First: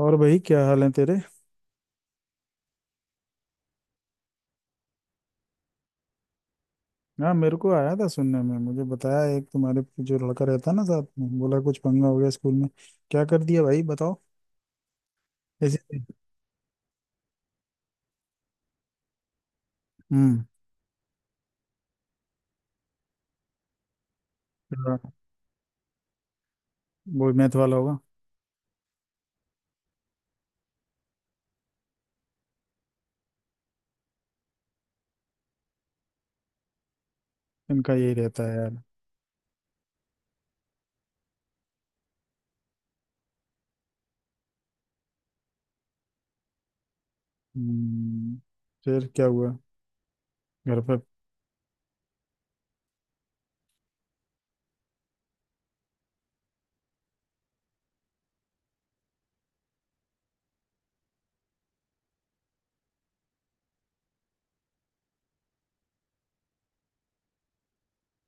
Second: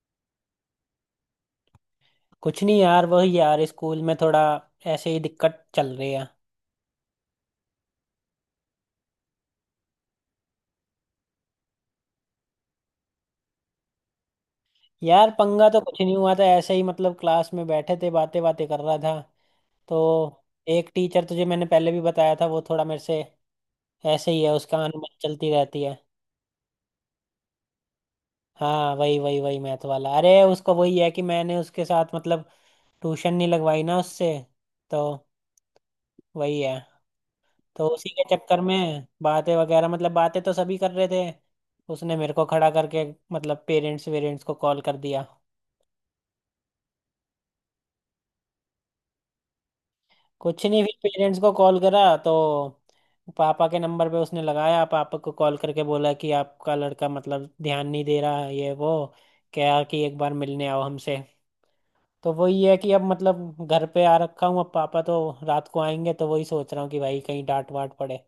और भाई क्या हाल है तेरे? कुछ नहीं यार, वही यार स्कूल में थोड़ा ऐसे ही दिक्कत चल रही है। हाँ, मेरे को आया था सुनने में, मुझे बताया एक तुम्हारे जो लड़का रहता है ना साथ में, बोला कुछ पंगा हो गया स्कूल में। क्या कर दिया भाई, बताओ। यार पंगा तो कुछ ऐसे? नहीं हुआ था, ऐसे ही मतलब क्लास में बैठे थे, बातें बातें कर रहा था तो हम्म। एक टीचर, तुझे मैंने पहले भी बताया था, वो थोड़ा मेरे से ऐसे ही है, उसका हाँ, अनुमति चलती रहती है। वो मैथ वाला होगा। हाँ वही वही वही मैथ वाला। अरे उसको वही है कि मैंने उसके साथ मतलब ट्यूशन नहीं लगवाई ना उससे, तो वही है। तो इनका उसी यही के रहता है चक्कर यार। में बातें वगैरह, मतलब बातें तो सभी कर रहे थे, उसने मेरे को खड़ा करके मतलब पेरेंट्स वेरेंट्स को कॉल कर दिया। हम्म, फिर क्या हुआ? कुछ घर नहीं, पे? फिर पेरेंट्स को कॉल करा तो पापा के नंबर पे उसने लगाया, पापा को कॉल करके बोला कि आपका लड़का मतलब ध्यान नहीं दे रहा है, ये वो क्या कि एक बार मिलने आओ हमसे। तो वही है कि अब मतलब घर पे आ रखा हूँ, अब पापा तो रात को आएंगे तो वही सोच रहा हूँ कि भाई कहीं डांट वाट पड़े।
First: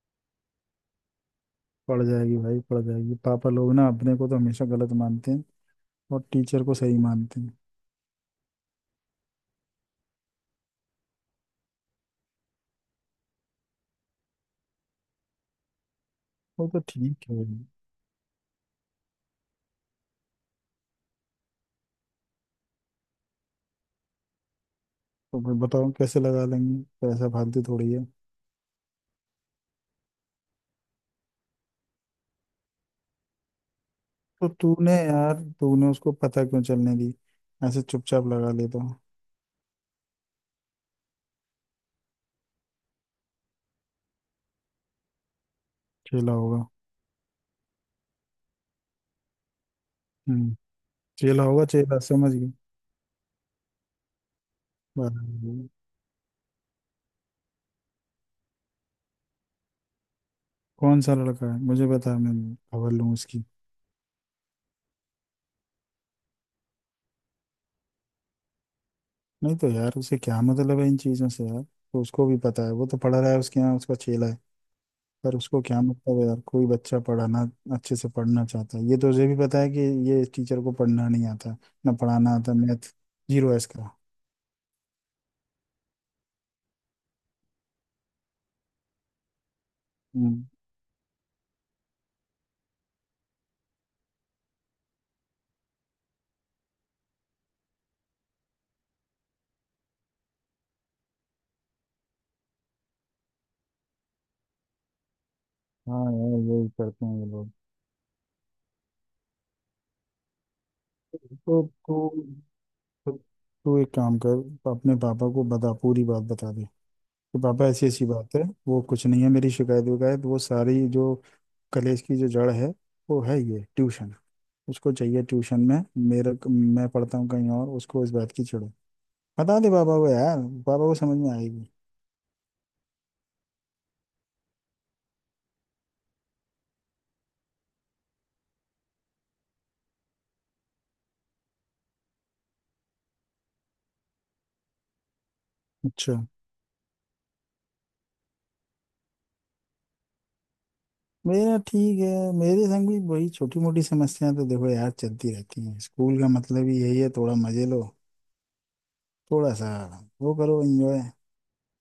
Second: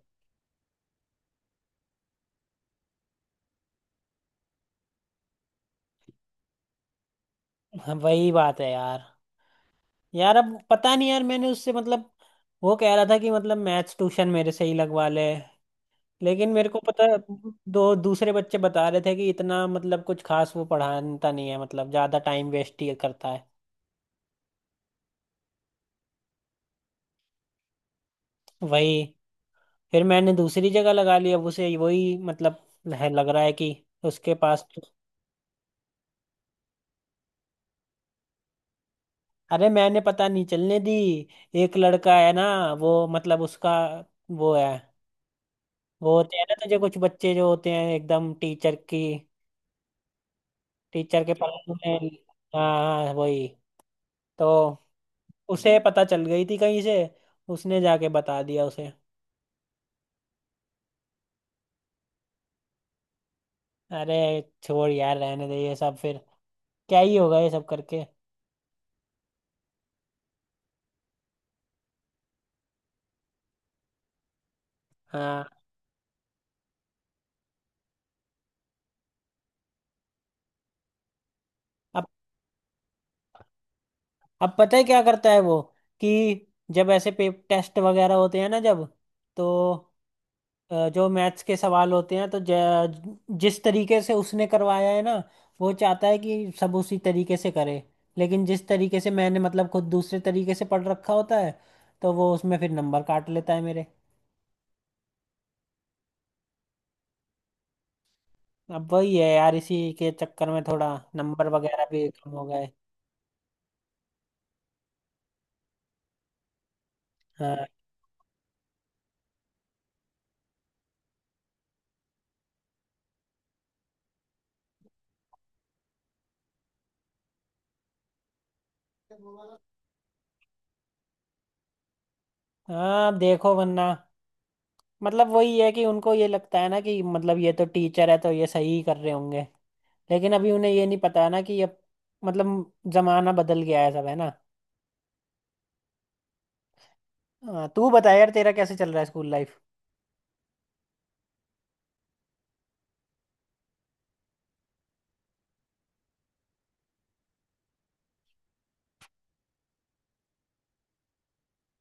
पड़ जाएगी भाई, पड़ जाएगी। पापा लोग ना अपने को तो हमेशा गलत मानते हैं और टीचर को सही मानते हैं। हाँ, वही बात है यार। यार अब पता नहीं, यार मैंने उससे मतलब वो कह रहा था कि मतलब मैथ्स ट्यूशन मेरे से ही लगवा ले, लेकिन वो मेरे को तो पता ठीक है। दो दूसरे बच्चे बता रहे थे कि इतना मतलब कुछ खास वो पढ़ाता नहीं है, मतलब ज्यादा टाइम वेस्ट ही करता है। तो फिर बताओ कैसे लगा लेंगे, पैसा फालतू थोड़ी है। वही। फिर मैंने दूसरी जगह लगा लिया, अब उसे वही मतलब है, लग रहा है कि उसके तो पास तो, तूने यार तूने उसको पता क्यों चलने दी? ऐसे चुपचाप लगा ले तो। अरे मैंने पता नहीं चलने दी। एक लड़का है ना, वो मतलब उसका वो है, वो चेला होते हैं ना होगा। तुझे कुछ बच्चे जो होते हैं एकदम टीचर की, हम्म। टीचर के चेला होगा, पलड़ों चेला, में। समझ गई। हाँ हाँ, वही। तो बराबर। उसे पता चल गई थी कहीं से, उसने जाके बता दिया उसे। कौन सा लड़का है मुझे बता, मैं खबर लूँ उसकी। अरे छोड़ यार, रहने दे ये सब, फिर क्या ही होगा ये सब करके। नहीं तो यार उसे क्या मतलब है इन चीज़ों से, यार तो उसको भी पता है, वो तो पढ़ रहा है उसके यहाँ, उसका चेला है। पर हाँ। उसको क्या मतलब है यार, कोई बच्चा पढ़ाना अच्छे से पढ़ना चाहता है, ये तो उसे भी पता है कि ये इस टीचर को पढ़ना नहीं आता, ना अब पढ़ाना आता मैथ, जीरो है इसका। अब पता है क्या करता है वो कि जब ऐसे पे टेस्ट वगैरह होते हैं ना जब, तो हम्म। जो मैथ्स के सवाल होते हैं तो जिस तरीके से उसने करवाया है ना, वो चाहता है कि सब उसी तरीके से करे। लेकिन जिस तरीके से मैंने मतलब खुद दूसरे तरीके से पढ़ रखा होता है तो वो उसमें फिर नंबर काट लेता है मेरे। हाँ यार, यही करते हैं ये लोग। अब वही है यार, इसी के चक्कर में थोड़ा तो नंबर वगैरह भी तू कम हो गए। तो तू एक काम कर, अपने पापा को बता, पूरी बात बता दे कि पापा हाँ। ऐसी ऐसी बात है, वो कुछ नहीं है, मेरी शिकायत विकायत, वो सारी जो कलेश की जो जड़ है वो है ये ट्यूशन। उसको चाहिए ट्यूशन में मेरा, मैं पढ़ता हूँ कहीं और, उसको इस बात की चिढ़ है। बता दे पापा को यार, पापा को समझ में आएगी। हाँ अब देखो वरना मतलब वही है कि उनको ये लगता है ना कि मतलब ये तो टीचर है तो ये सही ही कर रहे होंगे, लेकिन अभी उन्हें ये नहीं पता ना कि अब मतलब जमाना बदल गया है, सब है ना। अच्छा। हाँ, तू बता यार तेरा कैसे चल रहा है स्कूल लाइफ। मेरा ठीक है। मेरे संग भी वही छोटी मोटी समस्याएं तो देखो यार चलती रहती हैं, स्कूल का मतलब ही यही है, थोड़ा मजे लो, थोड़ा सा वो करो, एंजॉय।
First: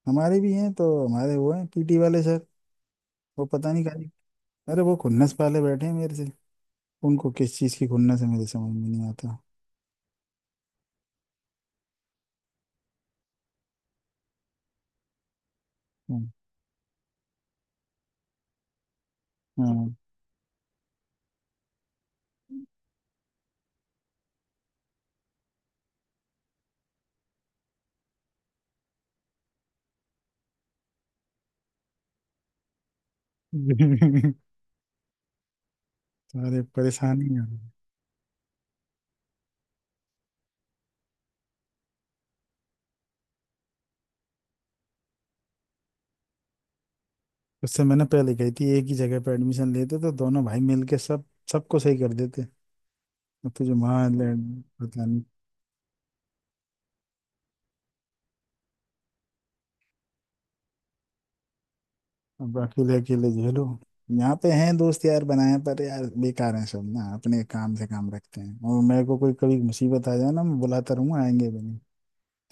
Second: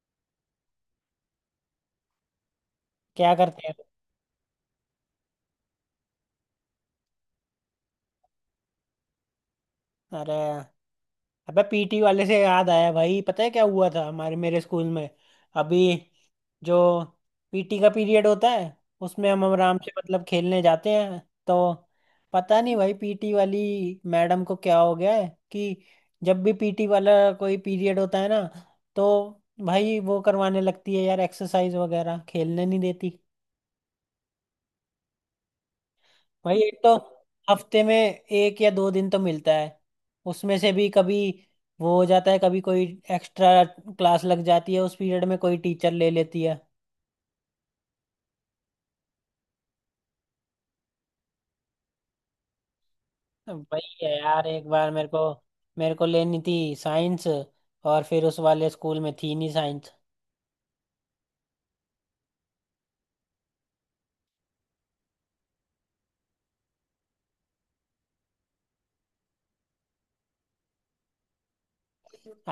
हमारे भी हैं, तो हमारे वो हैं पीटी वाले सर। क्या वो करते पता हैं? नहीं खाली, अरे वो खुन्नस पाले बैठे हैं मेरे से, उनको किस चीज़ की खुन्नस है मेरे समझ में नहीं आता। अरे, अबे पीटी वाले से याद आया भाई, पता है क्या हुआ था हमारे मेरे स्कूल में अभी। हम्म, जो पीटी का पीरियड होता है उसमें हम आराम से हाँ। मतलब खेलने जाते हैं। तो पता नहीं भाई पीटी वाली मैडम को क्या हो गया है कि जब भी पीटी वाला कोई पीरियड होता है ना तो भाई वो करवाने लगती है यार एक्सरसाइज वगैरह, खेलने नहीं देती। भाई सारे एक तो परेशानी है। हफ्ते में एक या दो दिन तो मिलता है, उसमें से भी कभी वो हो जाता है, कभी कोई एक्स्ट्रा क्लास लग जाती है उस पीरियड में, कोई टीचर ले लेती है। उससे मैंने पहले कही थी एक ही जगह पे एडमिशन लेते तो दोनों भाई मिलके सब, सबको सही कर देते। अब तुझे वही वहाँ है यार, एक बार पता मेरे को, नहीं। मेरे को लेनी थी साइंस और फिर उस वाले स्कूल में थी नहीं साइंस। अब अकेले अकेले झेलो। यहाँ पे हैं दोस्त यार बनाए, पर यार बेकार हैं सब ना, अपने काम से काम रखते हैं, और मेरे को कोई कभी मुसीबत आ जाए ना, मैं बुलाता रहूंगा आएंगे भी नहीं।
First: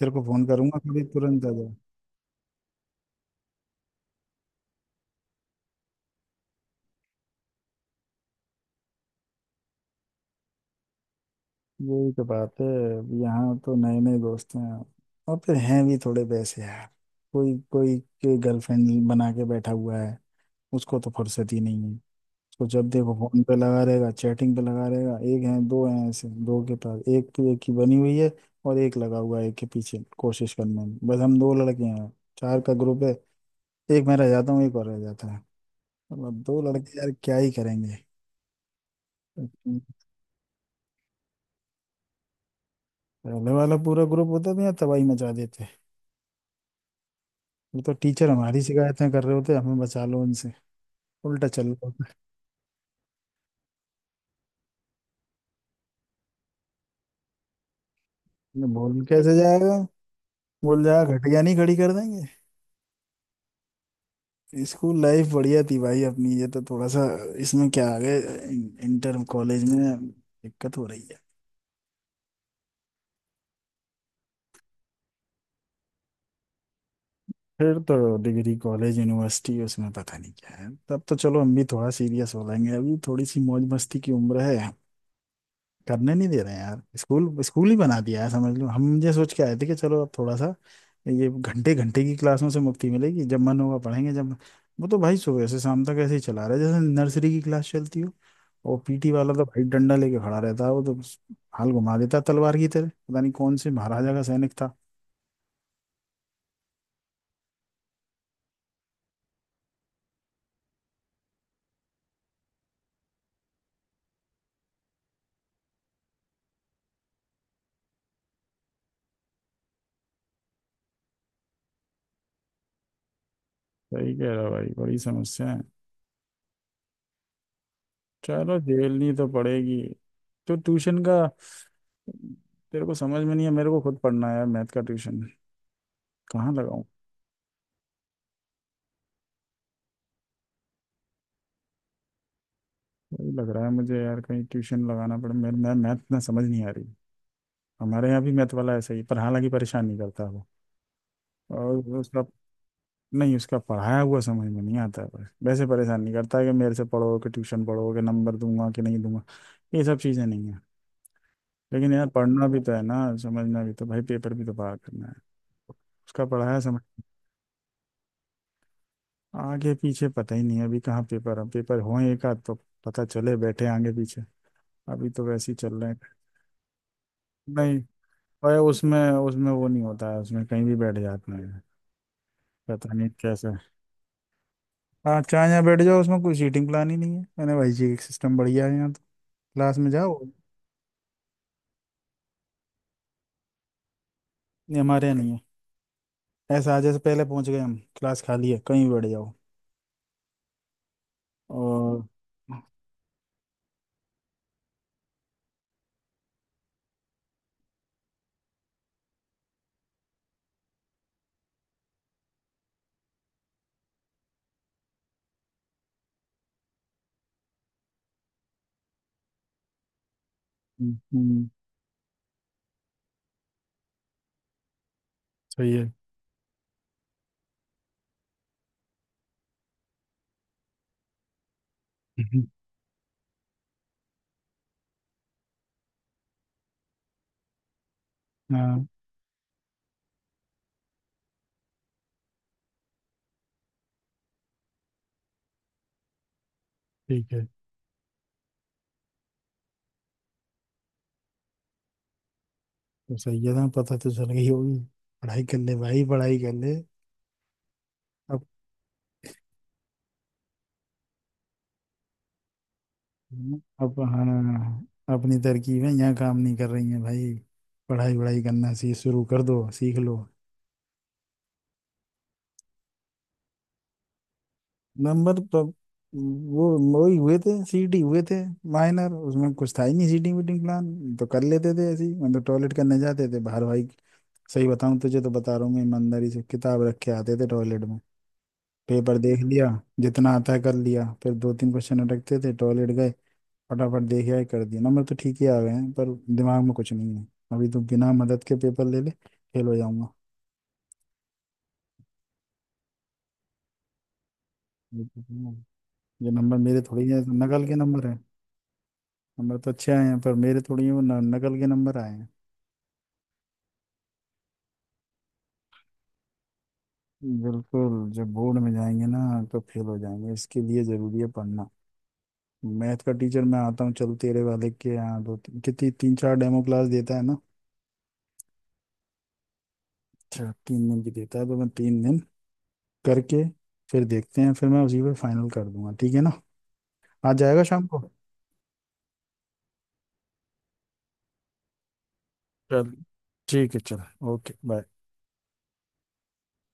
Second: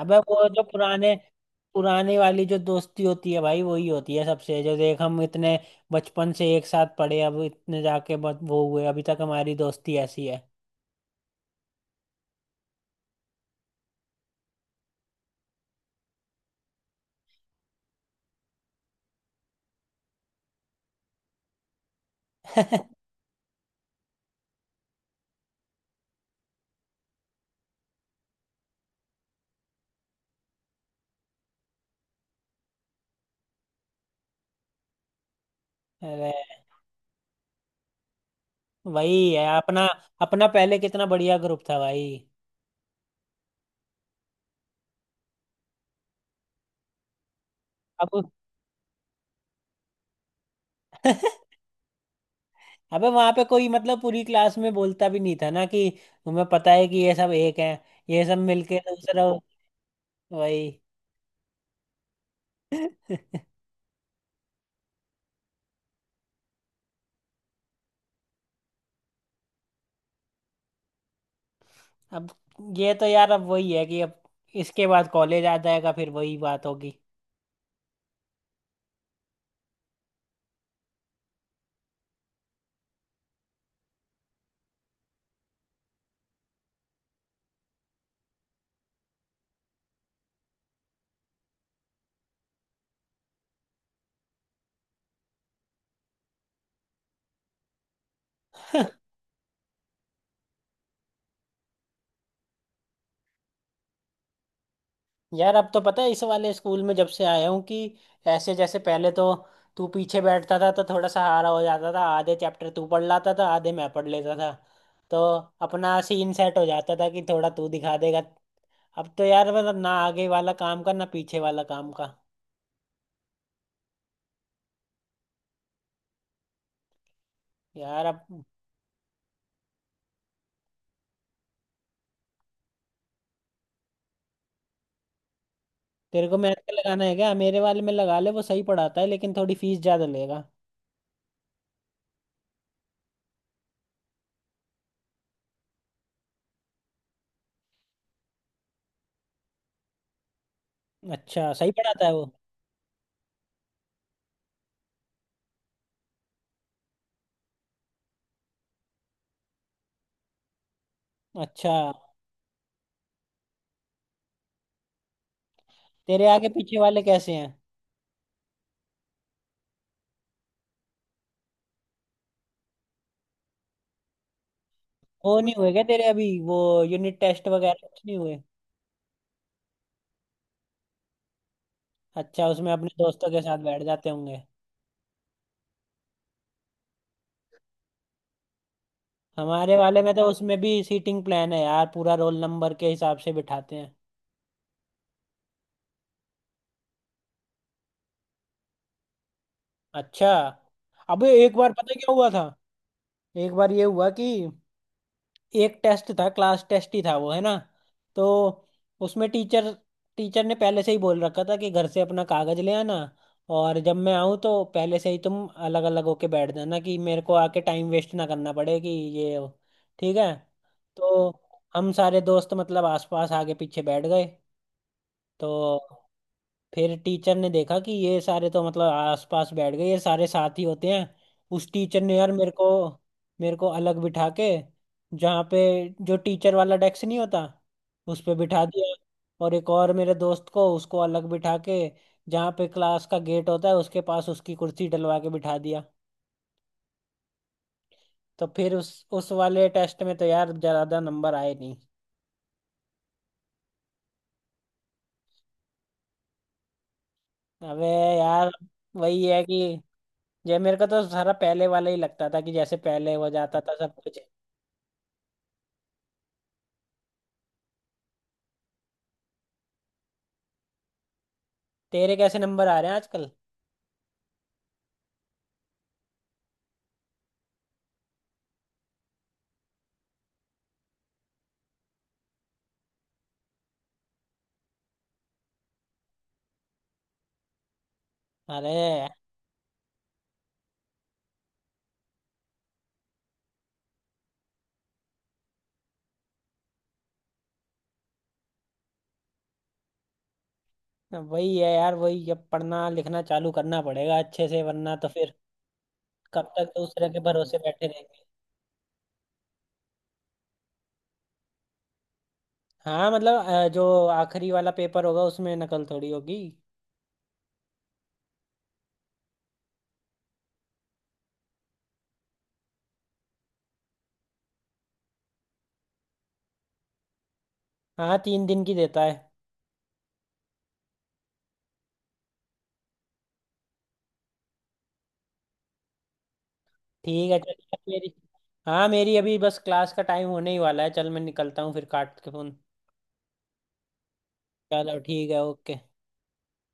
तेरे को फोन वो जो करूंगा कभी, पुराने तुरंत आ जाओ। पुराने वाली जो दोस्ती होती है भाई वही होती है सबसे, जो देख हम इतने बचपन से एक साथ पढ़े, अब इतने जाके बहुत वो हुए अभी तक हमारी दोस्ती ऐसी है। यही तो बात है। अब यहाँ तो नए नए दोस्त हैं, और फिर हैं भी थोड़े वैसे यार, कोई कोई के गर्लफ्रेंड बना के बैठा हुआ है, उसको तो फुर्सत ही नहीं है, उसको जब देखो फोन पे लगा रहेगा, चैटिंग पे लगा रहेगा। एक है, दो हैं ऐसे, दो के पास एक तो एक की बनी हुई है, और एक लगा हुआ है एक के पीछे कोशिश करने में। बस हम दो लड़के हैं, चार का ग्रुप है, एक मैं रह जाता हूँ, एक और रह जाता है। अरे अब दो लड़के यार क्या ही करेंगे। वही है अपना। अपना पहले कितना बढ़िया ग्रुप था भाई। पहले वाला पूरा ग्रुप होता था यार, तबाही मचा देते। वो तो टीचर अब हमारी शिकायतें कर रहे होते हमें बचा लो उनसे। उल्टा चल रहा होता अबे वहां पे कोई मतलब पूरी क्लास में बोलता भी नहीं था ना कि तुम्हें पता है कि ये सब एक हैं, ये सब है। मिलके बोल दूसरा, कैसे जाएगा, वही। बोल जाएगा, घटिया नहीं खड़ी कर देंगे। स्कूल लाइफ बढ़िया थी भाई अपनी, ये तो थोड़ा सा इसमें क्या आ गए, इंटर कॉलेज में दिक्कत हो रही है। अब ये तो यार अब वही है कि अब इसके बाद कॉलेज आ जाएगा फिर वही बात होगी। फिर तो डिग्री कॉलेज यूनिवर्सिटी, उसमें पता नहीं क्या है, तब तो चलो हम भी थोड़ा सीरियस हो लेंगे, अभी थोड़ी सी मौज मस्ती की उम्र है, करने नहीं दे रहे हैं यार। स्कूल स्कूल ही बना दिया है समझ लो, हम ये सोच के आए थे कि चलो अब थोड़ा सा ये घंटे घंटे की क्लासों से मुक्ति मिलेगी, जब मन होगा पढ़ेंगे, जब वो तो भाई सुबह से शाम तक ऐसे ही चला रहा है जैसे नर्सरी की क्लास चलती हो। और पीटी वाला तो भाई डंडा लेके खड़ा रहता है, वो तो हाल घुमा देता है तलवार की तरह, पता नहीं कौन से महाराजा का सैनिक था। यार अब तो पता है इस वाले स्कूल में जब से आया हूँ कि ऐसे जैसे पहले तो तू पीछे बैठता था तो थोड़ा सहारा हो जाता था, आधे चैप्टर तू पढ़ लाता था आधे मैं पढ़ लेता तो अपना सीन सेट हो जाता था कि थोड़ा तू दिखा देगा। अब तो यार मतलब ना आगे वाला काम का ना पीछे वाला काम का। सही कह रहा भाई, बड़ी समस्या है। यार अब चलो झेलनी तो पड़ेगी। तो ट्यूशन का तेरे को समझ में नहीं है, मेरे को खुद पढ़ना है यार मैथ का ट्यूशन। तेरे को कहाँ मेहनत का लगाऊं? लगाना है क्या? मेरे वाले में लगा ले, वो सही पढ़ाता है लेकिन थोड़ी फीस ज्यादा लेगा। वही लग रहा है मुझे यार, कहीं ट्यूशन लगाना पड़े, मैं मैथ ना समझ नहीं आ रही। हमारे यहाँ भी मैथ वाला ऐसा ही है, पर हालांकि परेशान नहीं करता वो। अच्छा सही और पढ़ाता है वो। उसका नहीं, उसका पढ़ाया हुआ समझ में नहीं आता है बस, वैसे परेशान नहीं करता है कि मेरे से पढ़ो कि ट्यूशन पढ़ो कि नंबर दूंगा कि नहीं दूंगा, ये सब चीज़ें नहीं है। अच्छा लेकिन यार पढ़ना भी तो है ना, समझना भी तो भाई, पेपर भी तो पार करना है। उसका तेरे आगे पढ़ाया पीछे समझ वाले कैसे हैं? आगे पीछे पता ही नहीं है, अभी कहाँ पेपर है, पेपर हो एक आध तो पता चले बैठे आगे पीछे। अभी तो वो वैसे नहीं ही हुए चल क्या रहे हैं। तेरे अभी वो यूनिट टेस्ट नहीं वगैरह कुछ नहीं हुए? भाई, उसमें उसमें वो नहीं होता है, उसमें कहीं भी बैठ जाते हैं। अच्छा, उसमें अपने पता नहीं दोस्तों के कैसे। साथ बैठ जाते होंगे। हाँ चाहे यहाँ बैठ जाओ, उसमें कोई सीटिंग प्लान ही नहीं है मैंने भाई जी, एक सिस्टम बढ़िया है यहाँ तो। हमारे क्लास में वाले में जाओ। तो उसमें भी सीटिंग प्लान है यार, पूरा रोल नंबर के हिसाब से बिठाते हैं। नहीं हमारे यहाँ नहीं है ऐसा, आज से पहले पहुंच गए हम, क्लास खाली है, कहीं भी बैठ जाओ। अच्छा। अबे एक बार पता है और? क्या हुआ था? हम्म। एक बार ये हुआ कि एक टेस्ट था, क्लास टेस्ट ही था वो है ना, तो उसमें टीचर टीचर ने पहले से ही बोल रखा था कि घर से अपना कागज ले आना, और जब मैं आऊँ तो पहले से ही तुम अलग अलग होके बैठ जाना कि मेरे को आके टाइम वेस्ट ना करना पड़े कि ये वो। ठीक है, तो हम्म, हम सारे दोस्त मतलब आसपास आगे पीछे बैठ गए सही तो है। फिर टीचर ने देखा कि ये सारे तो मतलब आसपास बैठ गए, ये सारे साथ ही होते हैं। उस टीचर ने यार हम्म, मेरे को, अलग बिठा के, जहाँ पे जो टीचर वाला डेस्क नहीं होता उस पे बिठा हाँ दिया, और एक और मेरे दोस्त को उसको अलग बिठा के, जहाँ पे क्लास का गेट होता है उसके पास उसकी कुर्सी डलवा के बिठा दिया। ठीक है। तो फिर उस वाले टेस्ट में तो यार ज़्यादा नंबर आए नहीं। तो सही है ना, पता तो चल गई होगी। पढ़ाई कर ले भाई, पढ़ाई कर ले। अबे अब यार वही है कि ये मेरे को तो सारा पहले वाला ही लगता था कि जैसे पहले हो जाता था सब अब कुछ। हाँ अपनी तरकीब है यहाँ काम नहीं कर रही है भाई। पढ़ाई वढ़ाई करना सी शुरू कर दो, सीख लो। तेरे कैसे नंबर आ रहे हैं आजकल? नंबर तो वो वही हुए थे, सीटी हुए थे, माइनर। उसमें कुछ था ही नहीं, सीटिंग वीटिंग प्लान तो कर लेते थे ऐसे ही, मतलब टॉयलेट करने जाते थे बाहर भाई। सही बताऊं तुझे, तो बता रहा हूँ मैं ईमानदारी से, किताब रख के आते थे टॉयलेट में, अरे पेपर देख लिया, जितना आता है कर लिया, फिर दो तीन क्वेश्चन अटकते थे, टॉयलेट गए फटाफट देख यार कर दिया। नंबर तो ठीक ही आ गए हैं, पर दिमाग में कुछ नहीं है, अभी तो बिना मदद के पेपर ले ले फेल हो जाऊंगा। वही है यार, वही। अब पढ़ना लिखना चालू करना पड़ेगा अच्छे से वरना ये तो तो फिर है। ये कब नंबर तक मेरे थोड़ी दूसरे है, के भरोसे नकल के बैठे नंबर है। रहेंगे। नंबर तो अच्छे आए हैं पर मेरे थोड़ी हैं वो, नकल के नंबर आए हैं। हाँ मतलब जो आखिरी वाला पेपर होगा उसमें नकल थोड़ी होगी। बिल्कुल जब बोर्ड में जाएंगे ना तो फेल हो जाएंगे, इसके लिए जरूरी है पढ़ना। मैथ का टीचर, मैं आता हूँ चल तेरे वाले के यहाँ, दो तीन, कितनी, तीन चार डेमो क्लास देता है ना? हाँ 3 दिन की देता है। अच्छा 3 दिन की देता है, तो मैं 3 दिन करके फिर देखते हैं, फिर मैं उसी पर फाइनल कर दूंगा, ठीक है ना। ठीक आज है चल जाएगा यार, शाम को। मेरी, हाँ मेरी अभी बस क्लास का टाइम होने ही वाला है, चल मैं निकलता हूँ फिर, काट के फोन। चल ठीक है, चल। Okay, bye. चलो ठीक है, ओके।